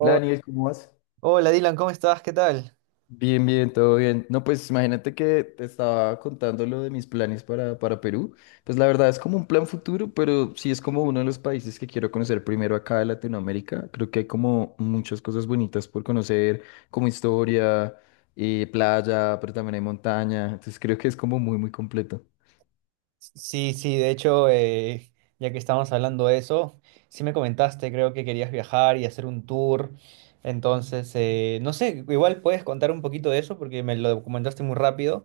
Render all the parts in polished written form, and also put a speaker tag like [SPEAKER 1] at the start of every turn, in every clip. [SPEAKER 1] Hola
[SPEAKER 2] Oh,
[SPEAKER 1] Daniel, ¿cómo vas?
[SPEAKER 2] hola Dylan, ¿cómo estás? ¿Qué tal?
[SPEAKER 1] Bien, bien, todo bien. No, pues imagínate que te estaba contando lo de mis planes para Perú. Pues la verdad es como un plan futuro, pero sí es como uno de los países que quiero conocer primero acá de Latinoamérica. Creo que hay como muchas cosas bonitas por conocer, como historia, playa, pero también hay montaña. Entonces creo que es como muy, muy completo.
[SPEAKER 2] Sí, sí, de hecho, ya que estábamos hablando de eso, sí me comentaste, creo que querías viajar y hacer un tour. Entonces, no sé, igual puedes contar un poquito de eso porque me lo comentaste muy rápido.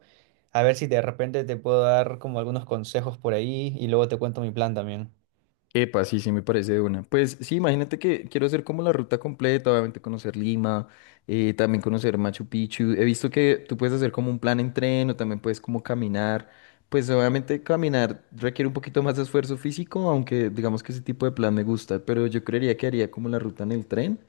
[SPEAKER 2] A ver si de repente te puedo dar como algunos consejos por ahí y luego te cuento mi plan también.
[SPEAKER 1] Epa, sí, sí, me parece de una. Pues sí, imagínate que quiero hacer como la ruta completa, obviamente conocer Lima, también conocer Machu Picchu. He visto que tú puedes hacer como un plan en tren o también puedes como caminar. Pues obviamente caminar requiere un poquito más de esfuerzo físico, aunque digamos que ese tipo de plan me gusta, pero yo creería que haría como la ruta en el tren.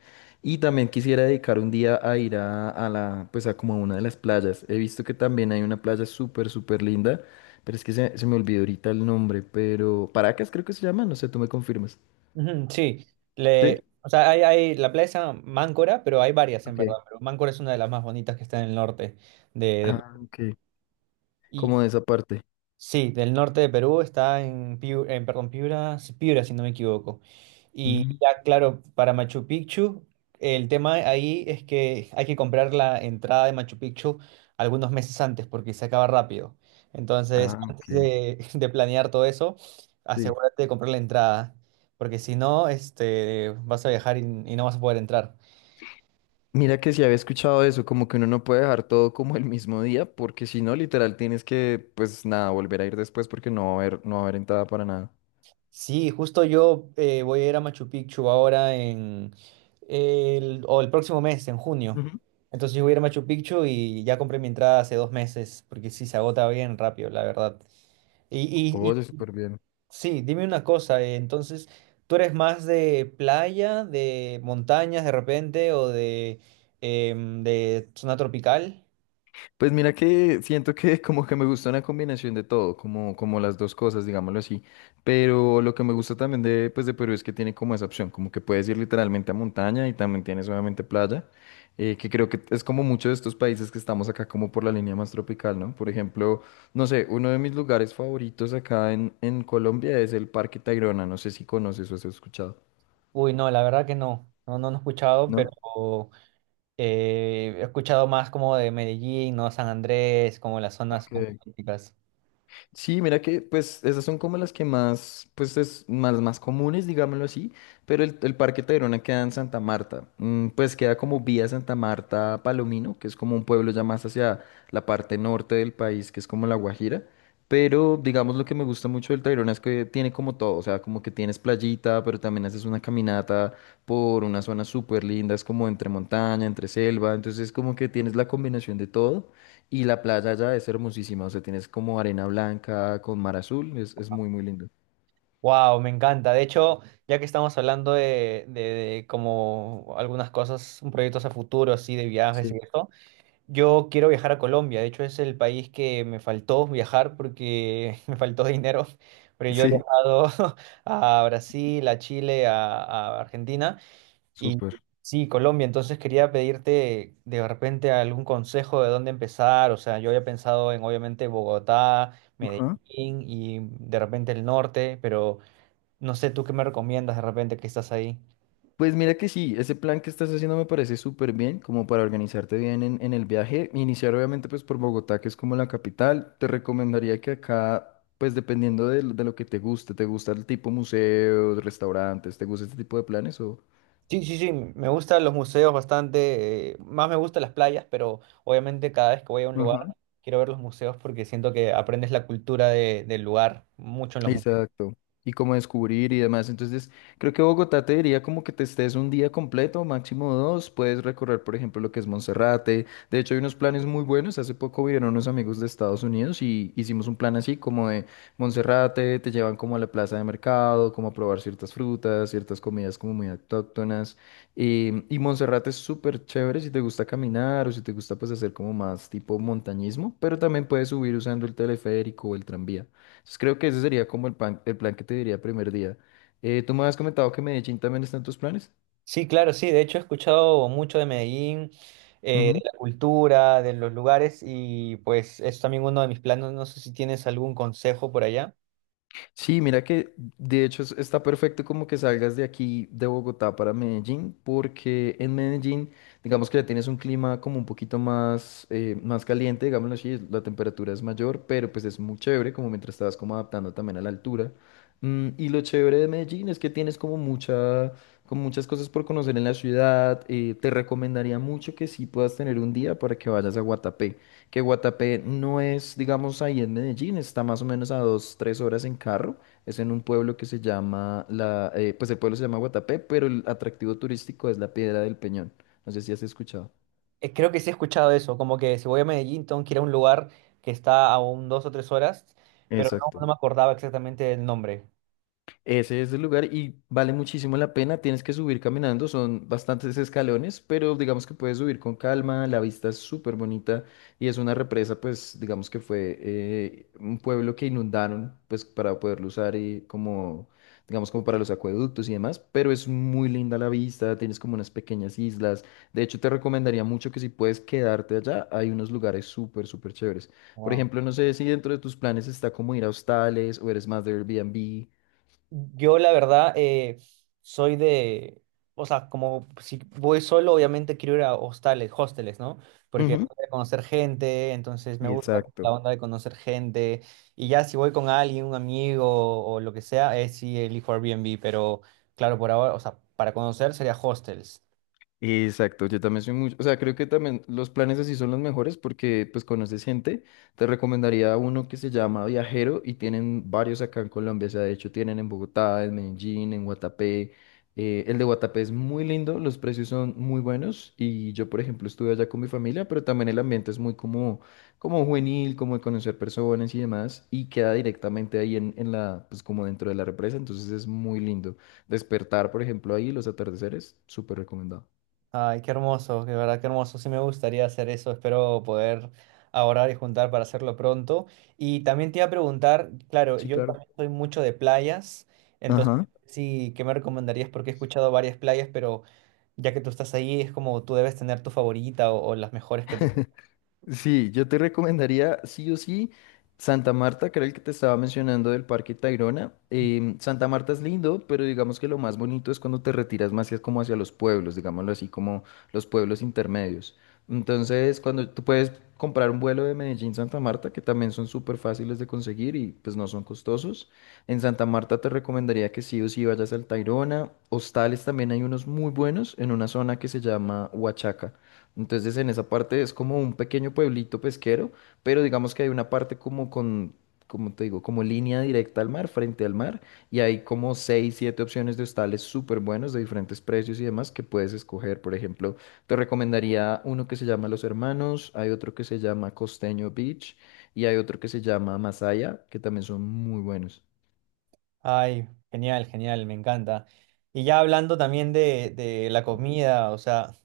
[SPEAKER 1] Y también quisiera dedicar un día a ir pues a como a una de las playas. He visto que también hay una playa súper, súper linda, pero es que se me olvidó ahorita el nombre, pero Paracas creo que se llama, no sé, tú me confirmas.
[SPEAKER 2] Ujú, sí,
[SPEAKER 1] ¿Sí?
[SPEAKER 2] le, o sea, hay la playa se llama Máncora, pero hay varias en
[SPEAKER 1] Ok.
[SPEAKER 2] verdad, pero Máncora es una de las más bonitas que está en el norte de de-
[SPEAKER 1] Ah, ok.
[SPEAKER 2] y,
[SPEAKER 1] Como de esa parte.
[SPEAKER 2] sí, del norte de Perú está en Piura, en, perdón, Piura, sí, Piura, si no me equivoco. Y
[SPEAKER 1] Mm.
[SPEAKER 2] ya, claro, para Machu Picchu, el tema ahí es que hay que comprar la entrada de Machu Picchu algunos meses antes porque se acaba rápido. Entonces,
[SPEAKER 1] Ah, ok.
[SPEAKER 2] antes de, de planear todo eso,
[SPEAKER 1] Sí.
[SPEAKER 2] asegúrate de comprar la entrada, porque si no, este, vas a viajar y no vas a poder entrar.
[SPEAKER 1] Mira que si había escuchado eso, como que uno no puede dejar todo como el mismo día, porque si no, literal, tienes que, pues nada, volver a ir después porque no va a haber, no va a haber entrada para nada.
[SPEAKER 2] Sí, justo yo voy a ir a Machu Picchu ahora en el, o el próximo mes, en junio.
[SPEAKER 1] Ujú.
[SPEAKER 2] Entonces yo voy a ir a Machu Picchu y ya compré mi entrada hace dos meses, porque sí, se agota bien rápido, la verdad. Y
[SPEAKER 1] Oye, súper bien.
[SPEAKER 2] sí, dime una cosa, entonces, ¿tú eres más de playa, de montañas de repente o de, de zona tropical?
[SPEAKER 1] Pues mira que siento que como que me gusta una combinación de todo, como, como las dos cosas, digámoslo así. Pero lo que me gusta también de, pues de Perú es que tiene como esa opción, como que puedes ir literalmente a montaña y también tienes obviamente playa, que creo que es como muchos de estos países que estamos acá como por la línea más tropical, ¿no? Por ejemplo, no sé, uno de mis lugares favoritos acá en Colombia es el Parque Tayrona, no sé si conoces o has escuchado.
[SPEAKER 2] Uy, no, la verdad que no, no, no, no he escuchado,
[SPEAKER 1] ¿No?
[SPEAKER 2] pero... he escuchado más como de Medellín, ¿no? San Andrés, como las zonas más
[SPEAKER 1] Ok.
[SPEAKER 2] turísticas.
[SPEAKER 1] Sí, mira que pues esas son como las que más, pues es más, más comunes, digámoslo así, pero el Parque Tayrona queda en Santa Marta. Mm, pues queda como vía Santa Marta a Palomino, que es como un pueblo ya más hacia la parte norte del país, que es como La Guajira, pero digamos lo que me gusta mucho del Tayrona es que tiene como todo, o sea, como que tienes playita, pero también haces una caminata por una zona súper linda, es como entre montaña, entre selva, entonces como que tienes la combinación de todo. Y la playa allá es hermosísima, o sea, tienes como arena blanca con mar azul, es muy, muy lindo.
[SPEAKER 2] Wow, me encanta. De hecho, ya que estamos hablando de, de como algunas cosas, un proyectos a futuro, así, de viajes y
[SPEAKER 1] Sí.
[SPEAKER 2] esto, yo quiero viajar a Colombia. De hecho, es el país que me faltó viajar porque me faltó dinero. Pero yo he
[SPEAKER 1] Sí,
[SPEAKER 2] viajado a Brasil, a Chile, a Argentina. Y
[SPEAKER 1] súper.
[SPEAKER 2] sí, Colombia, entonces quería pedirte de repente algún consejo de dónde empezar. O sea, yo había pensado en obviamente Bogotá,
[SPEAKER 1] Ajá.
[SPEAKER 2] Medellín y de repente el norte, pero no sé tú qué me recomiendas de repente que estás ahí.
[SPEAKER 1] Pues mira que sí, ese plan que estás haciendo me parece súper bien, como para organizarte bien en el viaje. Iniciar obviamente pues por Bogotá, que es como la capital. Te recomendaría que acá, pues dependiendo de, lo que te guste, ¿te gusta el tipo museos, restaurantes? ¿Te gusta este tipo de planes o...?
[SPEAKER 2] Sí, sí, sí, me gustan los museos bastante, más me gustan las playas, pero obviamente cada vez que voy a un lugar quiero ver los museos porque siento que aprendes la cultura del lugar mucho en los museos.
[SPEAKER 1] Exacto. Y cómo descubrir y demás. Entonces, creo que Bogotá te diría como que te estés un día completo, máximo dos. Puedes recorrer, por ejemplo, lo que es Monserrate. De hecho, hay unos planes muy buenos. Hace poco vinieron unos amigos de Estados Unidos y hicimos un plan así como de Monserrate, te llevan como a la plaza de mercado, como a probar ciertas frutas, ciertas comidas como muy autóctonas. Y Monserrate es súper chévere si te gusta caminar o si te gusta pues hacer como más tipo montañismo, pero también puedes subir usando el teleférico o el tranvía. Entonces creo que ese sería como el plan que te diría primer día. Tú me habías comentado que Medellín también está en tus planes.
[SPEAKER 2] Sí, claro, sí. De hecho, he escuchado mucho de Medellín, de la cultura, de los lugares y pues es también uno de mis planes. No sé si tienes algún consejo por allá.
[SPEAKER 1] Sí, mira que de hecho está perfecto como que salgas de aquí de Bogotá para Medellín, porque en Medellín, digamos que ya tienes un clima como un poquito más, más caliente, digámoslo así, la temperatura es mayor, pero pues es muy chévere, como mientras estabas como adaptando también a la altura. Mm, y lo chévere de Medellín es que tienes como mucha, como muchas cosas por conocer en la ciudad. Te recomendaría mucho que sí puedas tener un día para que vayas a Guatapé, que Guatapé no es, digamos, ahí en Medellín, está más o menos a dos, tres horas en carro. Es en un pueblo que se llama, pues el pueblo se llama Guatapé, pero el atractivo turístico es la Piedra del Peñón. No sé si has escuchado.
[SPEAKER 2] Creo que sí he escuchado eso, como que si voy a Medellín tengo que ir a un lugar que está a un dos o tres horas, pero no,
[SPEAKER 1] Exacto.
[SPEAKER 2] no me acordaba exactamente el nombre.
[SPEAKER 1] Ese es el lugar y vale muchísimo la pena. Tienes que subir caminando, son bastantes escalones, pero digamos que puedes subir con calma. La vista es súper bonita y es una represa, pues digamos que fue un pueblo que inundaron, pues para poderlo usar y como, digamos, como para los acueductos y demás. Pero es muy linda la vista, tienes como unas pequeñas islas. De hecho, te recomendaría mucho que si puedes quedarte allá, hay unos lugares súper, súper chéveres. Por ejemplo, no sé si dentro de tus planes está como ir a hostales o eres más de Airbnb.
[SPEAKER 2] Yo la verdad soy de, o sea, como si voy solo, obviamente quiero ir a hostales, hosteles, ¿no? Porque voy
[SPEAKER 1] Ujú.
[SPEAKER 2] a conocer gente, entonces me gusta la
[SPEAKER 1] Exacto.
[SPEAKER 2] onda de conocer gente. Y ya si voy con alguien, un amigo o lo que sea, es si elijo Airbnb, pero claro, por ahora, o sea, para conocer sería hostels.
[SPEAKER 1] Exacto, yo también soy mucho, o sea, creo que también los planes así son los mejores porque pues conoces gente, te recomendaría uno que se llama Viajero y tienen varios acá en Colombia, o sea, de hecho tienen en Bogotá, en Medellín, en Guatapé. El de Guatapé es muy lindo, los precios son muy buenos y yo por ejemplo estuve allá con mi familia, pero también el ambiente es muy como, como juvenil, como de conocer personas y demás y queda directamente ahí pues como dentro de la represa, entonces es muy lindo. Despertar por ejemplo ahí, los atardeceres, súper recomendado.
[SPEAKER 2] Ay, qué hermoso, de verdad qué hermoso. Sí me gustaría hacer eso. Espero poder ahorrar y juntar para hacerlo pronto. Y también te iba a preguntar, claro,
[SPEAKER 1] Sí,
[SPEAKER 2] yo
[SPEAKER 1] claro.
[SPEAKER 2] también soy mucho de playas, entonces
[SPEAKER 1] Ajá.
[SPEAKER 2] sí, ¿qué me recomendarías? Porque he escuchado varias playas, pero ya que tú estás ahí, es como tú debes tener tu favorita o las mejores que tú.
[SPEAKER 1] Sí, yo te recomendaría sí o sí Santa Marta, que era el que te estaba mencionando del Parque Tayrona. Santa Marta es lindo, pero digamos que lo más bonito es cuando te retiras más como hacia los pueblos, digámoslo así, como los pueblos intermedios. Entonces, cuando tú puedes comprar un vuelo de Medellín Santa Marta, que también son súper fáciles de conseguir y pues no son costosos. En Santa Marta te recomendaría que sí o sí vayas al Tayrona. Hostales también hay unos muy buenos en una zona que se llama Huachaca. Entonces en esa parte es como un pequeño pueblito pesquero, pero digamos que hay una parte como con, como te digo, como línea directa al mar, frente al mar, y hay como seis, siete opciones de hostales súper buenos de diferentes precios y demás que puedes escoger. Por ejemplo, te recomendaría uno que se llama Los Hermanos, hay otro que se llama Costeño Beach y hay otro que se llama Masaya, que también son muy buenos.
[SPEAKER 2] Ay, genial, genial, me encanta. Y ya hablando también de la comida, o sea.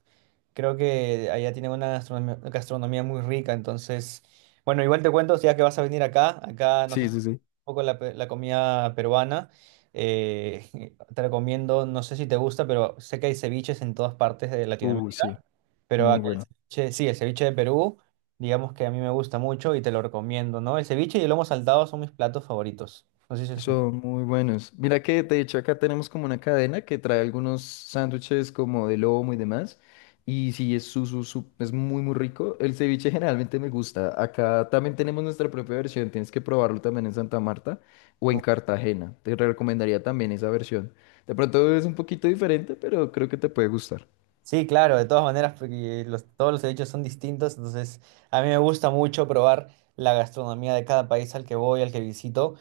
[SPEAKER 2] Creo que allá tienen una gastronomía, gastronomía muy rica, entonces, bueno, igual te cuento, ya que vas a venir acá, acá no sé
[SPEAKER 1] Sí,
[SPEAKER 2] si un
[SPEAKER 1] sí, sí.
[SPEAKER 2] poco la, la comida peruana, eh, te recomiendo, no sé si te gusta, pero sé que hay ceviches en todas partes de Latinoamérica,
[SPEAKER 1] Sí.
[SPEAKER 2] pero
[SPEAKER 1] Muy
[SPEAKER 2] acá el
[SPEAKER 1] bueno.
[SPEAKER 2] ceviche, sí, el ceviche de Perú, digamos que a mí me gusta mucho y te lo recomiendo, ¿no? El ceviche y el lomo saltado son mis platos favoritos. No sé si se escucha.
[SPEAKER 1] Son muy buenos. Mira que de hecho acá tenemos como una cadena que trae algunos sándwiches como de lomo y demás. Y sí, es, es muy, muy rico. El ceviche generalmente me gusta. Acá también tenemos nuestra propia versión. Tienes que probarlo también en Santa Marta o en Cartagena. Te recomendaría también esa versión. De pronto es un poquito diferente, pero creo que te puede gustar.
[SPEAKER 2] Sí, claro, de todas maneras, porque los, todos los hechos son distintos, entonces a mí me gusta mucho probar la gastronomía de cada país al que voy, al que visito,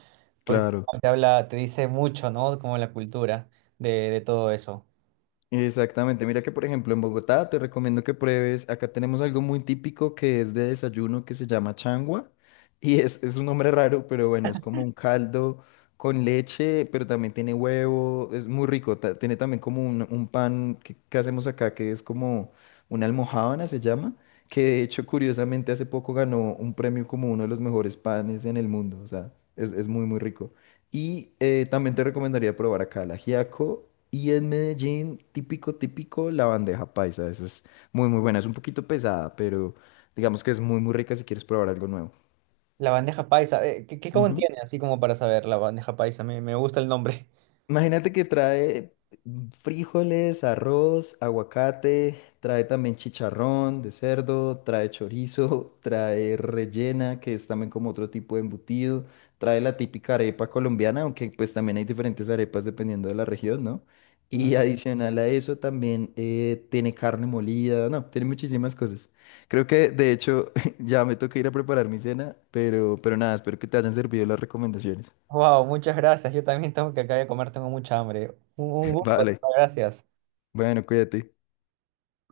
[SPEAKER 2] porque
[SPEAKER 1] Claro.
[SPEAKER 2] te habla, te dice mucho, ¿no? Como la cultura de todo eso.
[SPEAKER 1] Exactamente, mira que por ejemplo en Bogotá te recomiendo que pruebes, acá tenemos algo muy típico que es de desayuno que se llama changua y es un nombre raro, pero bueno, es como un caldo con leche, pero también tiene huevo, es muy rico, tiene también como un pan que hacemos acá que es como una almojábana se llama, que de hecho curiosamente hace poco ganó un premio como uno de los mejores panes en el mundo, o sea, es muy muy rico. Y también te recomendaría probar acá el ajiaco. Y en Medellín, típico, típico, la bandeja paisa. Esa es muy, muy buena. Es un poquito pesada, pero digamos que es muy, muy rica si quieres probar algo nuevo.
[SPEAKER 2] La bandeja paisa, ¿qué, qué
[SPEAKER 1] Ujú.
[SPEAKER 2] contiene? Así como para saber, la bandeja paisa, me gusta el nombre.
[SPEAKER 1] Imagínate que trae frijoles, arroz, aguacate, trae también chicharrón de cerdo, trae chorizo, trae rellena, que es también como otro tipo de embutido, trae la típica arepa colombiana, aunque pues también hay diferentes arepas dependiendo de la región, ¿no? Y adicional a eso también tiene carne molida, no, tiene muchísimas cosas. Creo que de hecho ya me toca ir a preparar mi cena, pero nada, espero que te hayan servido las recomendaciones.
[SPEAKER 2] Wow, muchas gracias, yo también tengo que acá de comer, tengo mucha hambre. Un gusto,
[SPEAKER 1] Vale,
[SPEAKER 2] gracias.
[SPEAKER 1] bueno, cuídate.